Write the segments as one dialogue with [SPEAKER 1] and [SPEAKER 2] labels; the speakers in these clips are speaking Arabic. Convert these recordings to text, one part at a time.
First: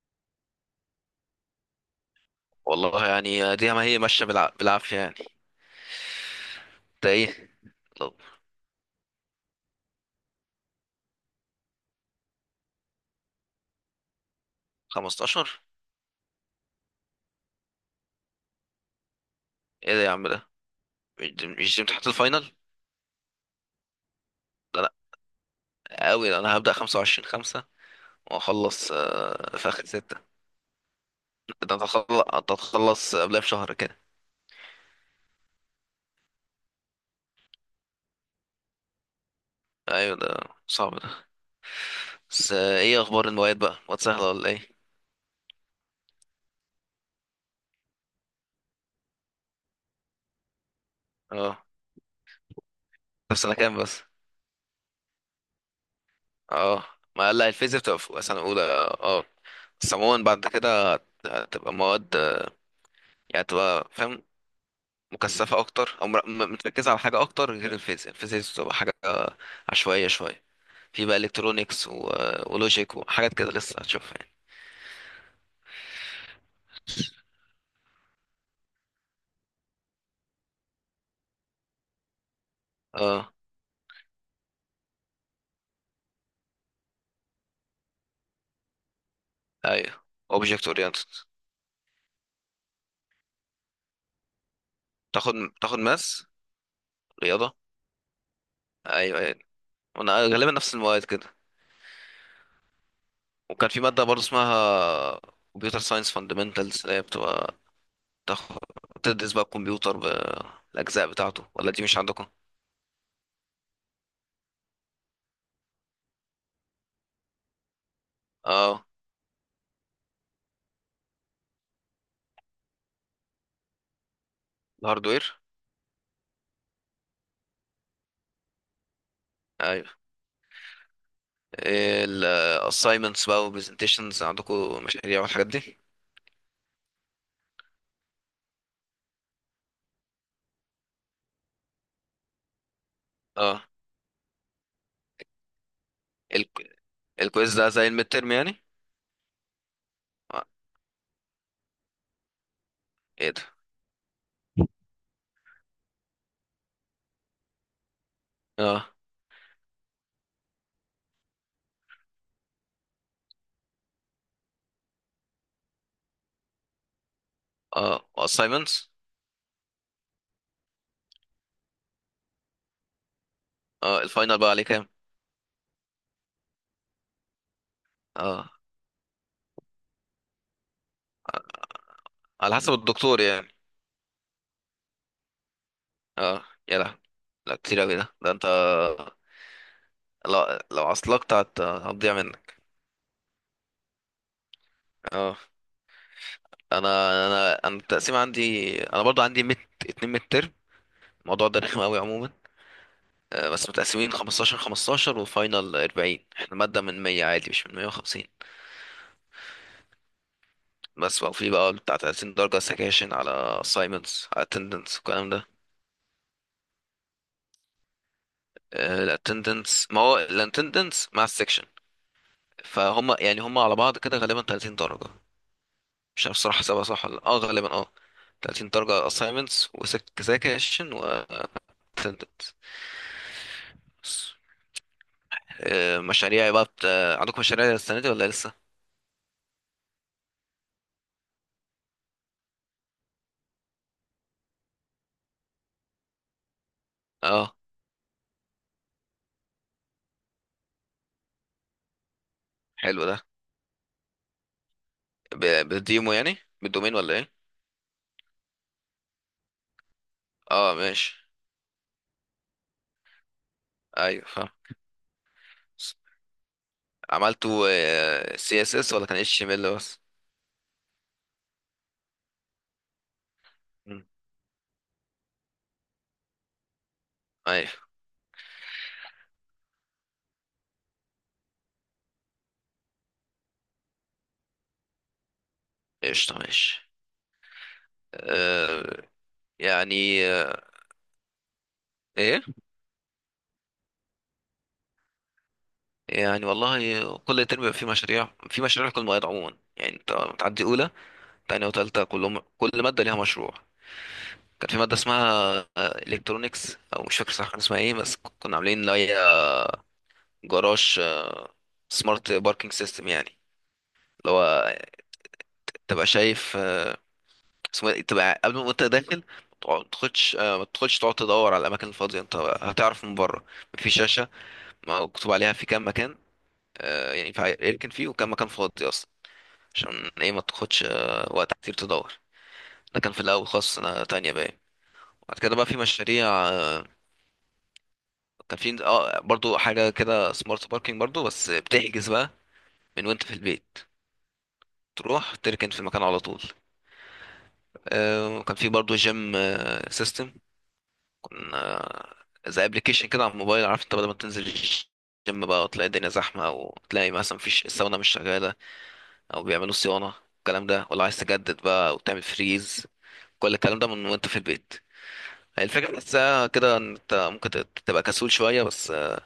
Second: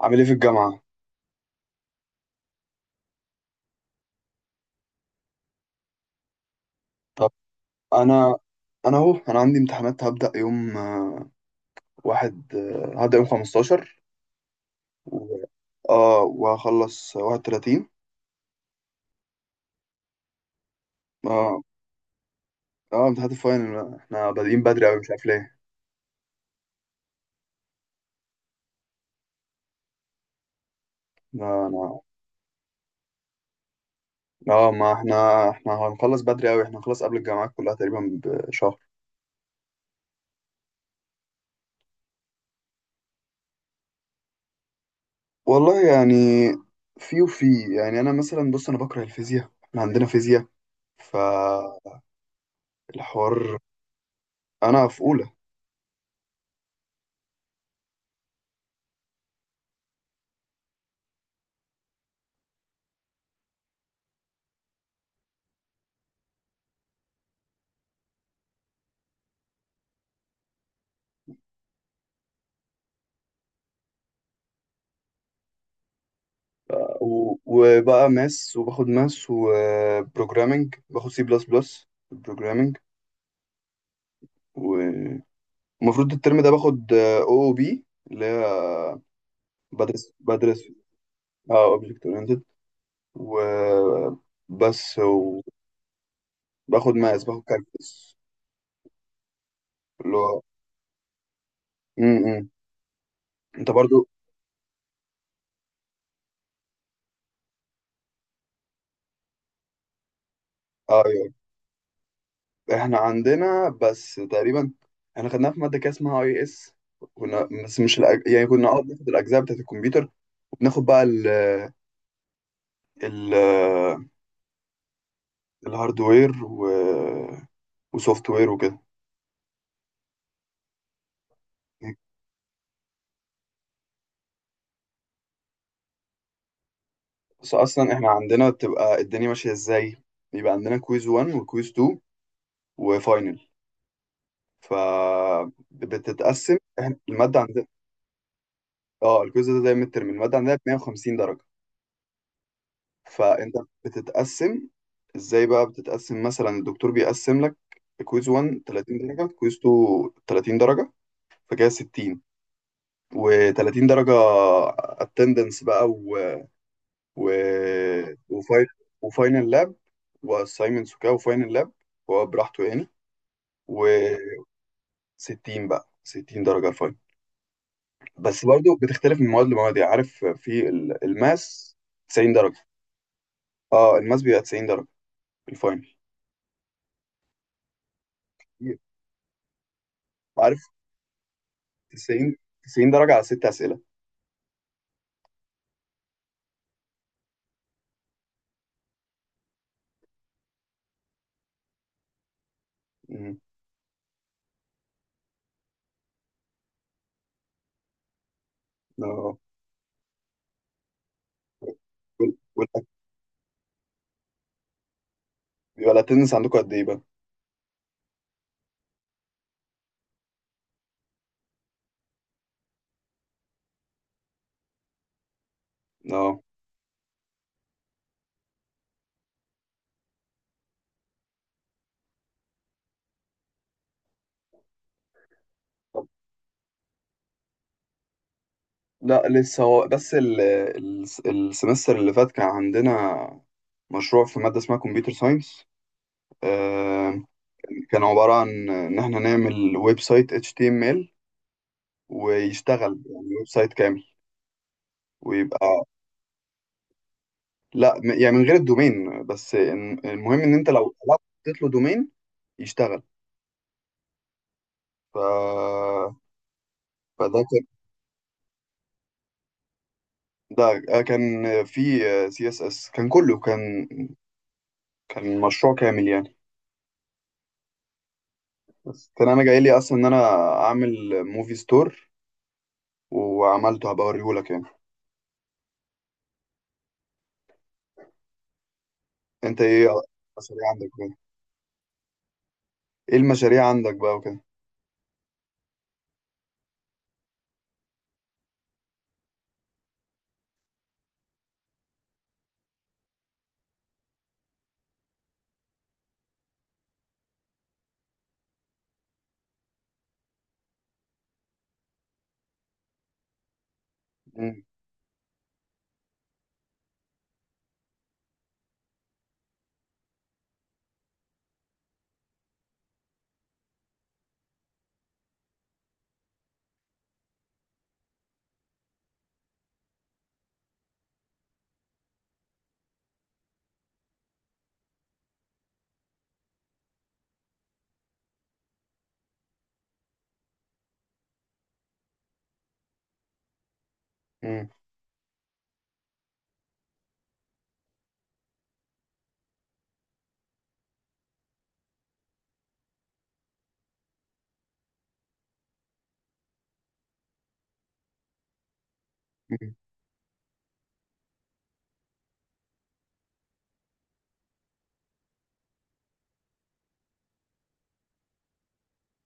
[SPEAKER 1] عامل ايه في الجامعة؟
[SPEAKER 2] والله يعني دي ما هي ماشيه بالعافيه يعني. ده
[SPEAKER 1] طب،
[SPEAKER 2] ايه؟ طب
[SPEAKER 1] انا انا عندي امتحانات. هبدأ يوم آه، واحد آه، هبدأ يوم 15 و...
[SPEAKER 2] 15.
[SPEAKER 1] اه وهخلص 31.
[SPEAKER 2] ايه ده يا عم؟ ده مش دي
[SPEAKER 1] اه
[SPEAKER 2] مش دي امتحانات الفاينل؟
[SPEAKER 1] اه امتحانات الفاينل احنا بادئين
[SPEAKER 2] ده
[SPEAKER 1] بدري
[SPEAKER 2] لا
[SPEAKER 1] اوي، مش عارف ليه.
[SPEAKER 2] قوي. ده انا هبدا 25 5 واخلص في اخر 6.
[SPEAKER 1] لا،
[SPEAKER 2] ده
[SPEAKER 1] انا
[SPEAKER 2] هتخلص، هتخلص قبلها بشهر كده.
[SPEAKER 1] اه ما احنا هنخلص بدري اوي. احنا هنخلص قبل الجامعات كلها تقريبا بشهر.
[SPEAKER 2] ايوه، ده صعب ده. بس ايه اخبار المواد بقى؟ مواد سهله ولا ايه؟
[SPEAKER 1] والله يعني، في، يعني انا مثلا، بص، انا بكره الفيزياء، احنا عندنا فيزياء
[SPEAKER 2] اه. طب سنه
[SPEAKER 1] فالحوار.
[SPEAKER 2] كام بس؟
[SPEAKER 1] انا في اولى.
[SPEAKER 2] اه. ما لا، الفيزياء بتبقى في سنه اولى. اه بس عموما بعد كده هتبقى مواد يعني تبقى فاهم، مكثفة أكتر، أو متركزة على حاجة أكتر. غير الفيزياء، الفيزياء بتبقى حاجة عشوائية شوية. في بقى إلكترونيكس ولوجيك وحاجات كده لسه هتشوفها يعني.
[SPEAKER 1] و- وبقى ماس، وباخد ماس وبروجرامنج، باخد C++ بروجرامنج.
[SPEAKER 2] اه.
[SPEAKER 1] ومفروض الترم ده باخد OOP، اللي هي
[SPEAKER 2] أيوه.
[SPEAKER 1] بدرس
[SPEAKER 2] أوبجكت أورينتد.
[SPEAKER 1] اه اوبجكت اورينتد. وبس.
[SPEAKER 2] تاخد،
[SPEAKER 1] وباخد
[SPEAKER 2] تاخد ماس.
[SPEAKER 1] ماس، باخد
[SPEAKER 2] رياضة.
[SPEAKER 1] كالكولس
[SPEAKER 2] أيوه أيوه.
[SPEAKER 1] اللي
[SPEAKER 2] وأنا
[SPEAKER 1] هو
[SPEAKER 2] غالبا نفس المواد كده.
[SPEAKER 1] م- م.
[SPEAKER 2] وكان
[SPEAKER 1] انت
[SPEAKER 2] في مادة
[SPEAKER 1] برضو؟
[SPEAKER 2] برضه اسمها كمبيوتر ساينس فاندمنتالز، اللي هي بتبقى تاخد، تدرس بقى الكمبيوتر بالأجزاء
[SPEAKER 1] ايوه،
[SPEAKER 2] بتاعته. ولا دي مش عندكم؟
[SPEAKER 1] احنا عندنا بس تقريبا احنا خدناها في ماده كده اسمها IS. كنا، بس مش يعني كنا
[SPEAKER 2] اه.
[SPEAKER 1] بناخد الاجزاء بتاعت الكمبيوتر، وبناخد بقى ال
[SPEAKER 2] الهاردوير.
[SPEAKER 1] الهاردوير و... وسوفت وير وكده.
[SPEAKER 2] أيوه. الاساينمنتس بقى وبرزنتيشنز، عندكم مشاريع والحاجات دي؟
[SPEAKER 1] بس اصلا احنا عندنا بتبقى الدنيا ماشيه ازاي: بيبقى عندنا كويز 1 وكويز 2 وفاينل.
[SPEAKER 2] اه.
[SPEAKER 1] ف
[SPEAKER 2] ال-
[SPEAKER 1] بتتقسم، الماده
[SPEAKER 2] الكويز
[SPEAKER 1] عندنا،
[SPEAKER 2] ده زي الميد ترم يعني؟
[SPEAKER 1] اه الكويز ده زي الترم. الماده
[SPEAKER 2] آه.
[SPEAKER 1] عندنا ب 150 درجه.
[SPEAKER 2] ايه ده.
[SPEAKER 1] فانت بتتقسم ازاي بقى؟ بتتقسم مثلا، الدكتور بيقسم لك كويز 1،
[SPEAKER 2] اه.
[SPEAKER 1] 30 درجه، كويز 2، 30 درجه، فكده 60. و30 درجه اتندنس بقى، و...
[SPEAKER 2] اه
[SPEAKER 1] وفاي...
[SPEAKER 2] اساينمنتس.
[SPEAKER 1] وفاينل لاب، واسايمنتس وكده وفاينل لاب، هو براحته يعني.
[SPEAKER 2] اه، الفاينل
[SPEAKER 1] و60،
[SPEAKER 2] بقى عليه كام؟
[SPEAKER 1] بقى 60 درجة الفاينل. بس
[SPEAKER 2] اه.
[SPEAKER 1] برضو بتختلف من مواد لمواد، يعني عارف في الماس 90
[SPEAKER 2] على
[SPEAKER 1] درجة.
[SPEAKER 2] حسب الدكتور يعني.
[SPEAKER 1] اه الماس بيبقى 90 درجة الفاينل،
[SPEAKER 2] اه يا لا، لا كتير اوي ده. ده انت لو
[SPEAKER 1] عارف،
[SPEAKER 2] لو عصلكت هتضيع
[SPEAKER 1] 90
[SPEAKER 2] منك.
[SPEAKER 1] 90 درجة على ست أسئلة.
[SPEAKER 2] اه. انا انا التقسيم عندي، انا برضو عندي ميد، اتنين ميد ترم. الموضوع ده رخم قوي عموما.
[SPEAKER 1] مم.
[SPEAKER 2] بس متقسمين 15 15 وفاينل 40، احنا مادة من 100 عادي مش من 150.
[SPEAKER 1] اه
[SPEAKER 2] بس بقى في بقى بتاع 30
[SPEAKER 1] وال-
[SPEAKER 2] درجة
[SPEAKER 1] وال-
[SPEAKER 2] سكاشن، على assignments، على attendance والكلام ده.
[SPEAKER 1] بيبقى الاتندنس عندكم قد ايه بقى؟
[SPEAKER 2] ال attendance، ما هو ال attendance مع السكشن، فهم يعني هم على بعض كده، غالبا 30 درجة. مش عارف
[SPEAKER 1] اه
[SPEAKER 2] الصراحة حسابها صح ولا لأ. اه غالبا اه، 30 درجة assignments وسكاشن و attendance بس. مشاريع بقى بت... آه، عندكم مشاريع السنة دي ولا لسه؟
[SPEAKER 1] لا، لسه. هو بس ال السمستر اللي فات كان عندنا مشروع في مادة اسمها كمبيوتر ساينس،
[SPEAKER 2] اه.
[SPEAKER 1] كان عبارة عن إن إحنا نعمل ويب سايت HTML ويشتغل،
[SPEAKER 2] حلو ده.
[SPEAKER 1] يعني ويب سايت كامل
[SPEAKER 2] ب...
[SPEAKER 1] ويبقى.
[SPEAKER 2] بالديمو يعني؟ بالدومين ولا ايه؟
[SPEAKER 1] لا، يعني من غير الدومين، بس المهم إن أنت
[SPEAKER 2] اه
[SPEAKER 1] لو
[SPEAKER 2] ماشي.
[SPEAKER 1] حطيت له دومين يشتغل.
[SPEAKER 2] ايوه فاهم.
[SPEAKER 1] ف... فده كان
[SPEAKER 2] عملتوا CSS ولا كان HTML بس؟
[SPEAKER 1] ده كان في CSS، كان كله، كان
[SPEAKER 2] مم.
[SPEAKER 1] كان مشروع كامل يعني.
[SPEAKER 2] ايوه.
[SPEAKER 1] بس كان انا جاي لي اصلا ان انا اعمل موفي ستور وعملته، هبقى اوريهولك يعني.
[SPEAKER 2] قشطة ماشي. آه.
[SPEAKER 1] انت ايه
[SPEAKER 2] يعني آه.
[SPEAKER 1] المشاريع عندك كده؟
[SPEAKER 2] ايه؟
[SPEAKER 1] ايه المشاريع عندك بقى وكده؟
[SPEAKER 2] يعني والله كل ترم بيبقى في مشاريع، في مشاريع لكل مواد عموما يعني. انت بتعدي اولى، تانية، وتالتة كلهم، كل مادة ليها مشروع. كان في مادة اسمها الكترونكس او مش فاكر صح كان اسمها ايه، بس كنا عاملين اللي هي جراج سمارت باركينج سيستم يعني، اللي
[SPEAKER 1] مم.
[SPEAKER 2] هو تبقى شايف اسمه إيه؟ تبقى قبل ما انت داخل، ما تدخلش تقعد تدور على الاماكن الفاضيه، انت هتعرف من بره. في شاشه مكتوب عليها في كام مكان. يعني يمكن فيه وكان مكان فاضي اصلا، عشان ايه ما تاخدش وقت كتير تدور. ده كان في الاول خالص، سنه تانية باين. بعد كده بقى في مشاريع كان في اه برضو حاجه كده سمارت باركينج برضو، بس بتحجز بقى من وانت في البيت،
[SPEAKER 1] مم.
[SPEAKER 2] تروح تركن في المكان على طول. وكان في برضو جيم سيستم، كنا زي ابلكيشن كده على الموبايل. عارف انت بدل ما تنزل الجيم بقى وتلاقي الدنيا زحمه، او تلاقي مثلا مفيش، الساونا مش شغاله، او بيعملوا
[SPEAKER 1] مم.
[SPEAKER 2] صيانه، الكلام ده، ولا عايز تجدد بقى وتعمل فريز، كل الكلام ده من وانت في البيت. هي الفكرة بحسها كده ان انت ممكن تبقى كسول شوية، بس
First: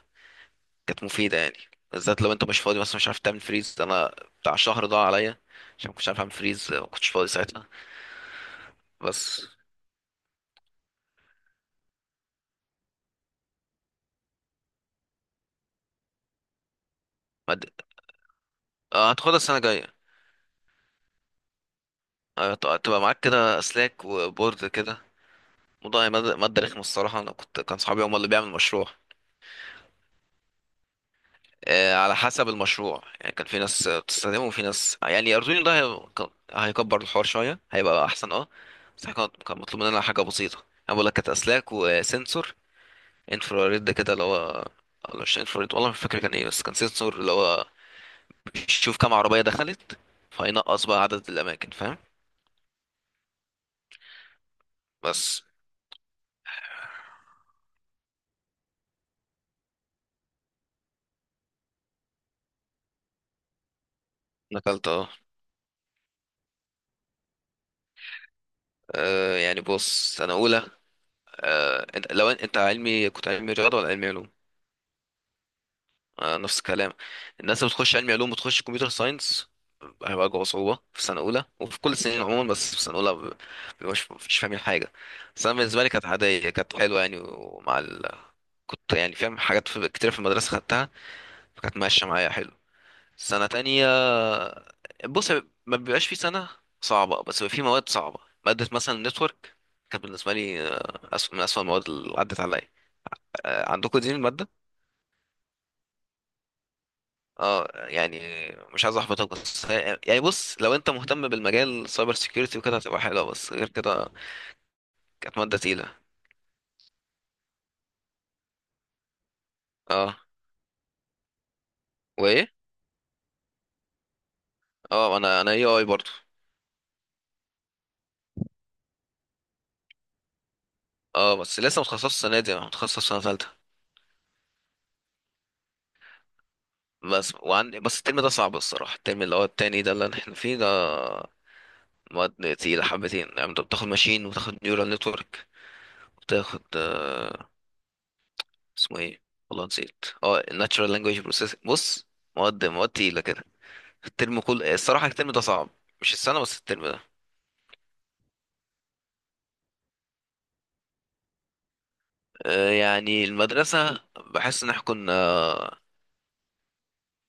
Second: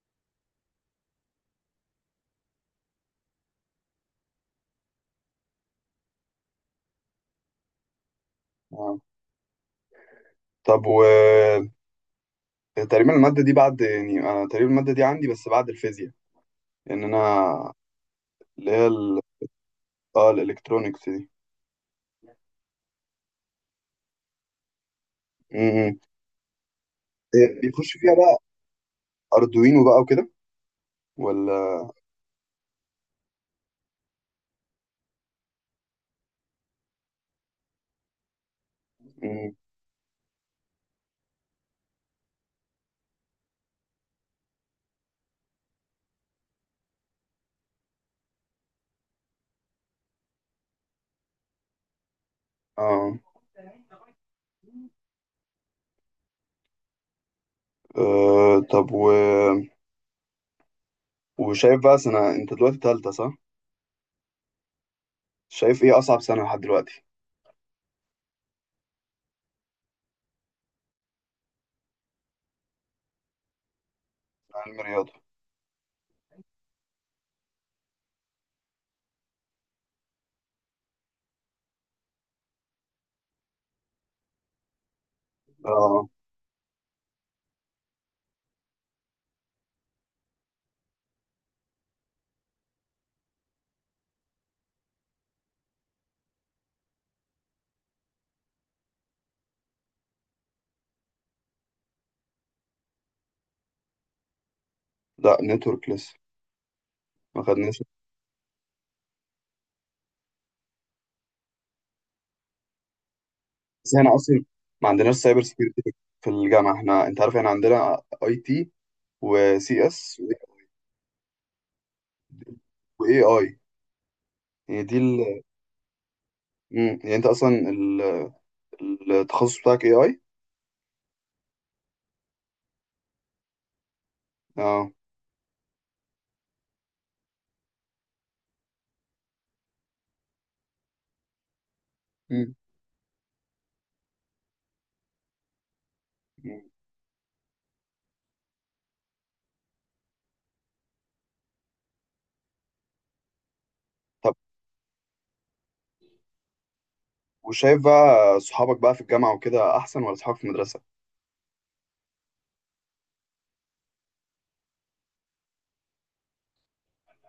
[SPEAKER 2] كانت مفيدة يعني. بالذات لو انت مش فاضي، مثلا مش عارف تعمل فريز. انا بتاع شهر ضاع عليا عشان ما كنتش عارف اعمل فريز، ما كنتش فاضي ساعتها.
[SPEAKER 1] آه.
[SPEAKER 2] بس.
[SPEAKER 1] طب، تقريبا المادة دي بعد، يعني انا تقريبا المادة دي عندي بس بعد الفيزياء، لان
[SPEAKER 2] ما د-
[SPEAKER 1] انا اللي هي ال...
[SPEAKER 2] هتاخدها السنة الجاية.
[SPEAKER 1] اه الالكترونيكس دي.
[SPEAKER 2] تبقى معاك كده اسلاك وبورد كده.
[SPEAKER 1] مم.
[SPEAKER 2] موضوع مادة، مادة رخمة الصراحة. انا كنت،
[SPEAKER 1] إيه،
[SPEAKER 2] كان
[SPEAKER 1] بيخش
[SPEAKER 2] صحابي
[SPEAKER 1] فيها
[SPEAKER 2] هم اللي
[SPEAKER 1] بقى
[SPEAKER 2] بيعمل مشروع.
[SPEAKER 1] اردوينو بقى وكده، ولا؟
[SPEAKER 2] على حسب المشروع يعني. كان في ناس بتستخدمه وفي ناس يعني. أردوينو ده هيكبر الحوار شوية، هيبقى أحسن اه. بس إحنا كان
[SPEAKER 1] مم.
[SPEAKER 2] كان مطلوب مننا حاجة بسيطة. أنا بقول لك كانت أسلاك وسنسور انفراريد كده، اللي هو، ولا مش انفراريد والله مش فاكر كان ايه. بس كان سنسور اللي هو بيشوف كام عربية دخلت، فينقص بقى عدد الأماكن، فاهم؟
[SPEAKER 1] اه
[SPEAKER 2] بس.
[SPEAKER 1] طب، و... وشايف بقى سنة، انت دلوقتي تالتة، صح؟
[SPEAKER 2] نقلت اه.
[SPEAKER 1] شايف ايه اصعب سنة لحد دلوقتي؟
[SPEAKER 2] يعني بص، سنة أولى، انت لو انت علمي، كنت علمي رياضة ولا علمي علوم؟
[SPEAKER 1] علم رياضة.
[SPEAKER 2] نفس الكلام. الناس اللي بتخش علمي علوم وتخش كمبيوتر ساينس هيواجهوا صعوبة في سنة أولى، وفي كل السنين عموما بس في سنة أولى مش فاهمين حاجة. بس أنا بالنسبة لي كانت
[SPEAKER 1] اه
[SPEAKER 2] عادية، كانت حلوة يعني. كنت يعني فاهم حاجات كتير في المدرسة خدتها، فكانت ماشية معايا حلو. سنة تانية، بص، ما بيبقاش في سنة صعبة، بس بيبقى في مواد صعبة. مادة مثلا نتورك، كانت بالنسبة لي أسوأ من أسوأ المواد اللي عدت عليا. عندكم دي المادة؟
[SPEAKER 1] لا، نتورك لسه ما
[SPEAKER 2] اه
[SPEAKER 1] خدناش.
[SPEAKER 2] يعني، مش عايز احبطك، بس يعني بص، لو انت مهتم بالمجال سايبر سيكيورتي وكده هتبقى حلوه، بس غير
[SPEAKER 1] بس
[SPEAKER 2] كده
[SPEAKER 1] هنا اصلا ما عندناش
[SPEAKER 2] كانت
[SPEAKER 1] سايبر
[SPEAKER 2] ماده
[SPEAKER 1] سكيورتي
[SPEAKER 2] تقيله.
[SPEAKER 1] في الجامعة. احنا، انت عارف، احنا عندنا IT وسي
[SPEAKER 2] اه.
[SPEAKER 1] اس
[SPEAKER 2] وايه؟
[SPEAKER 1] واي اي، يعني دي
[SPEAKER 2] اه،
[SPEAKER 1] ال...
[SPEAKER 2] انا اي اي برضه.
[SPEAKER 1] مم. يعني انت اصلا ال... التخصص بتاعك AI.
[SPEAKER 2] اه بس لسه متخصص السنه دي، انا متخصص سنه ثالثه
[SPEAKER 1] اه
[SPEAKER 2] بس. وعندي بس الترم ده صعب الصراحه، الترم اللي هو التاني ده اللي احنا فيه ده،
[SPEAKER 1] مم.
[SPEAKER 2] مواد تقيله حبتين. يعني انت بتاخد ماشين، وتاخد نيورال نتورك،
[SPEAKER 1] مم.
[SPEAKER 2] وتاخد اسمه ايه، والله نسيت، اه، الناتشورال لانجويج بروسيسنج. بص مواد، مواد تقيله كده.
[SPEAKER 1] طب،
[SPEAKER 2] الترم كل، الصراحة الترم ده صعب، مش السنة، بس الترم ده.
[SPEAKER 1] وشايف بقى صحابك بقى في الجامعة وكده احسن ولا صحابك في المدرسة؟
[SPEAKER 2] يعني المدرسة بحس ان احنا كنا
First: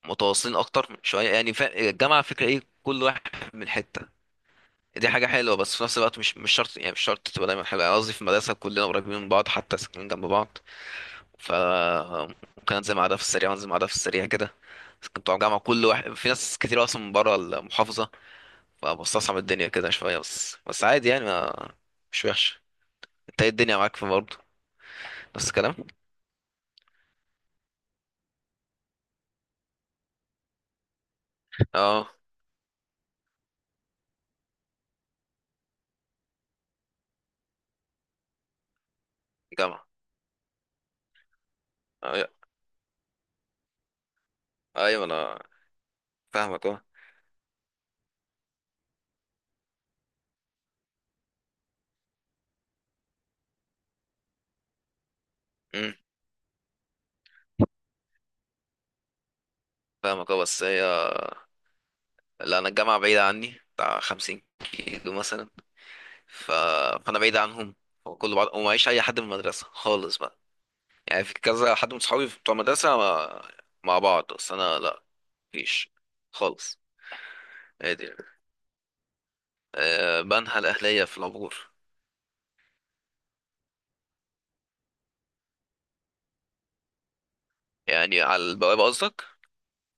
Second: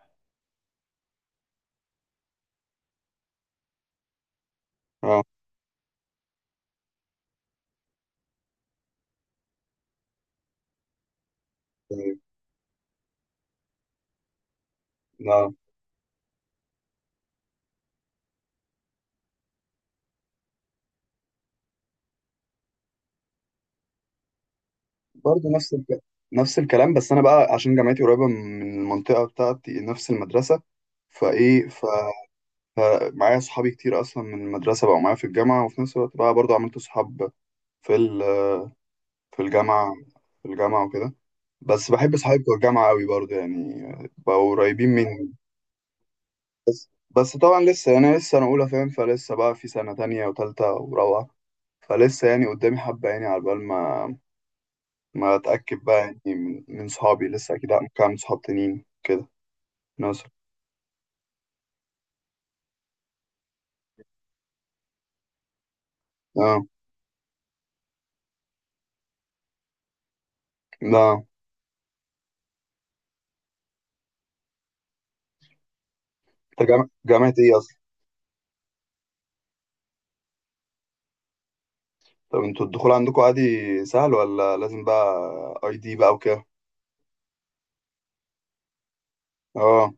[SPEAKER 2] متواصلين اكتر شوية يعني. الجامعة فكرة ايه، كل واحد من حتة. دي
[SPEAKER 1] اه
[SPEAKER 2] حاجة حلوة بس في نفس الوقت مش شرط يعني، مش شرط تبقى دايما حلوة يعني. قصدي في المدرسة كلنا قريبين من بعض، حتى ساكنين جنب بعض، ف
[SPEAKER 1] طيب.
[SPEAKER 2] ممكن انزل مع ده في السريع وانزل مع ده في السريع كده. كنت بتوع
[SPEAKER 1] لا،
[SPEAKER 2] الجامعة كل واحد، في ناس كتير اصلا من بره المحافظة، فبستصعب الدنيا كده شوية، بس بس عادي يعني، ما مش وحش. انت ايه، الدنيا معاك في برضه؟ نفس
[SPEAKER 1] برضه
[SPEAKER 2] الكلام
[SPEAKER 1] نفس الكلام. بس انا بقى، عشان جامعتي قريبة من المنطقة بتاعتي نفس المدرسة، فايه،
[SPEAKER 2] اه.
[SPEAKER 1] فمعايا صحابي كتير اصلا من المدرسه بقوا معايا في الجامعه، وفي نفس الوقت بقى برضو عملت صحاب في ال- في
[SPEAKER 2] جامعة.
[SPEAKER 1] الجامعه في الجامعه وكده. بس بحب
[SPEAKER 2] أي-
[SPEAKER 1] صحابي بتوع الجامعه قوي برضو، يعني بقوا قريبين
[SPEAKER 2] أيوة.
[SPEAKER 1] مني.
[SPEAKER 2] فاهمك أه.
[SPEAKER 1] بس طبعا لسه يعني، انا لسه اولى فاهم، فلسه بقى في سنه تانية وتالتة ورابعه، فلسه يعني قدامي حبه، يعني على بال ما اتاكد
[SPEAKER 2] أمم،
[SPEAKER 1] بقى يعني من صحابي، لسه اكيد ممكن اعمل صحاب تانيين كده. ناصر.
[SPEAKER 2] فاهمك أه. بس هي، لا، أنا الجامعة بعيدة عني بتاع 50 كيلو مثلا. ف...
[SPEAKER 1] اه
[SPEAKER 2] فأنا بعيد عنهم وكل بعض، ومعيش أي حد من المدرسة خالص بقى.
[SPEAKER 1] لا.
[SPEAKER 2] يعني في كذا حد من صحابي بتوع المدرسة مع بعض، بس أنا لا، مفيش
[SPEAKER 1] انت
[SPEAKER 2] خالص.
[SPEAKER 1] جامعه ايه؟
[SPEAKER 2] عادي. أه، بنها الأهلية في العبور.
[SPEAKER 1] طب، انتوا الدخول عندكم عادي، سهل، ولا لازم بقى ID بقى وكده؟
[SPEAKER 2] يعني على البوابة قصدك؟
[SPEAKER 1] اه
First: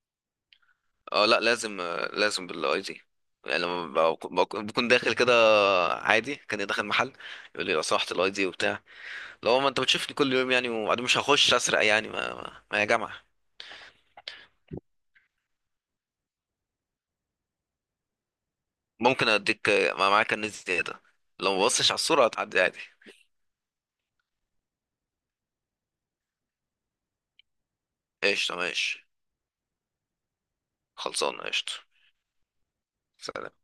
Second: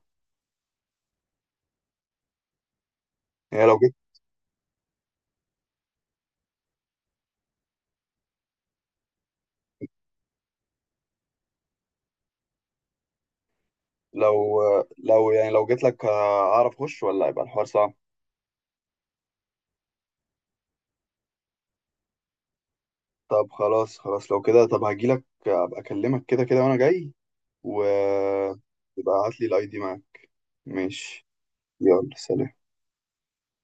[SPEAKER 2] أه لا لازم، لازم بالاي دي. يعني
[SPEAKER 1] يعني لو جيت
[SPEAKER 2] لما بكون داخل كده عادي كان داخل محل، يقول لي لو سمحت الاي دي وبتاع؟ لو ما انت بتشوفني كل يوم يعني، وبعدين مش هخش اسرق يعني، ما يا جماعه.
[SPEAKER 1] لو لو يعني لو جيت لك اعرف اخش، ولا هيبقى الحوار صعب؟
[SPEAKER 2] ممكن اديك، ما معاك كنز زياده. لو ما بصش على الصوره هتعدي عادي.
[SPEAKER 1] طب خلاص. خلاص، لو كده طب هاجي لك، ابقى اكلمك كده كده وانا جاي. و
[SPEAKER 2] قشطه ماشي.
[SPEAKER 1] يبقى هات لي الاي دي معاك. ماشي.
[SPEAKER 2] خلصانه قشطه.
[SPEAKER 1] يلا، سلام.
[SPEAKER 2] سلام.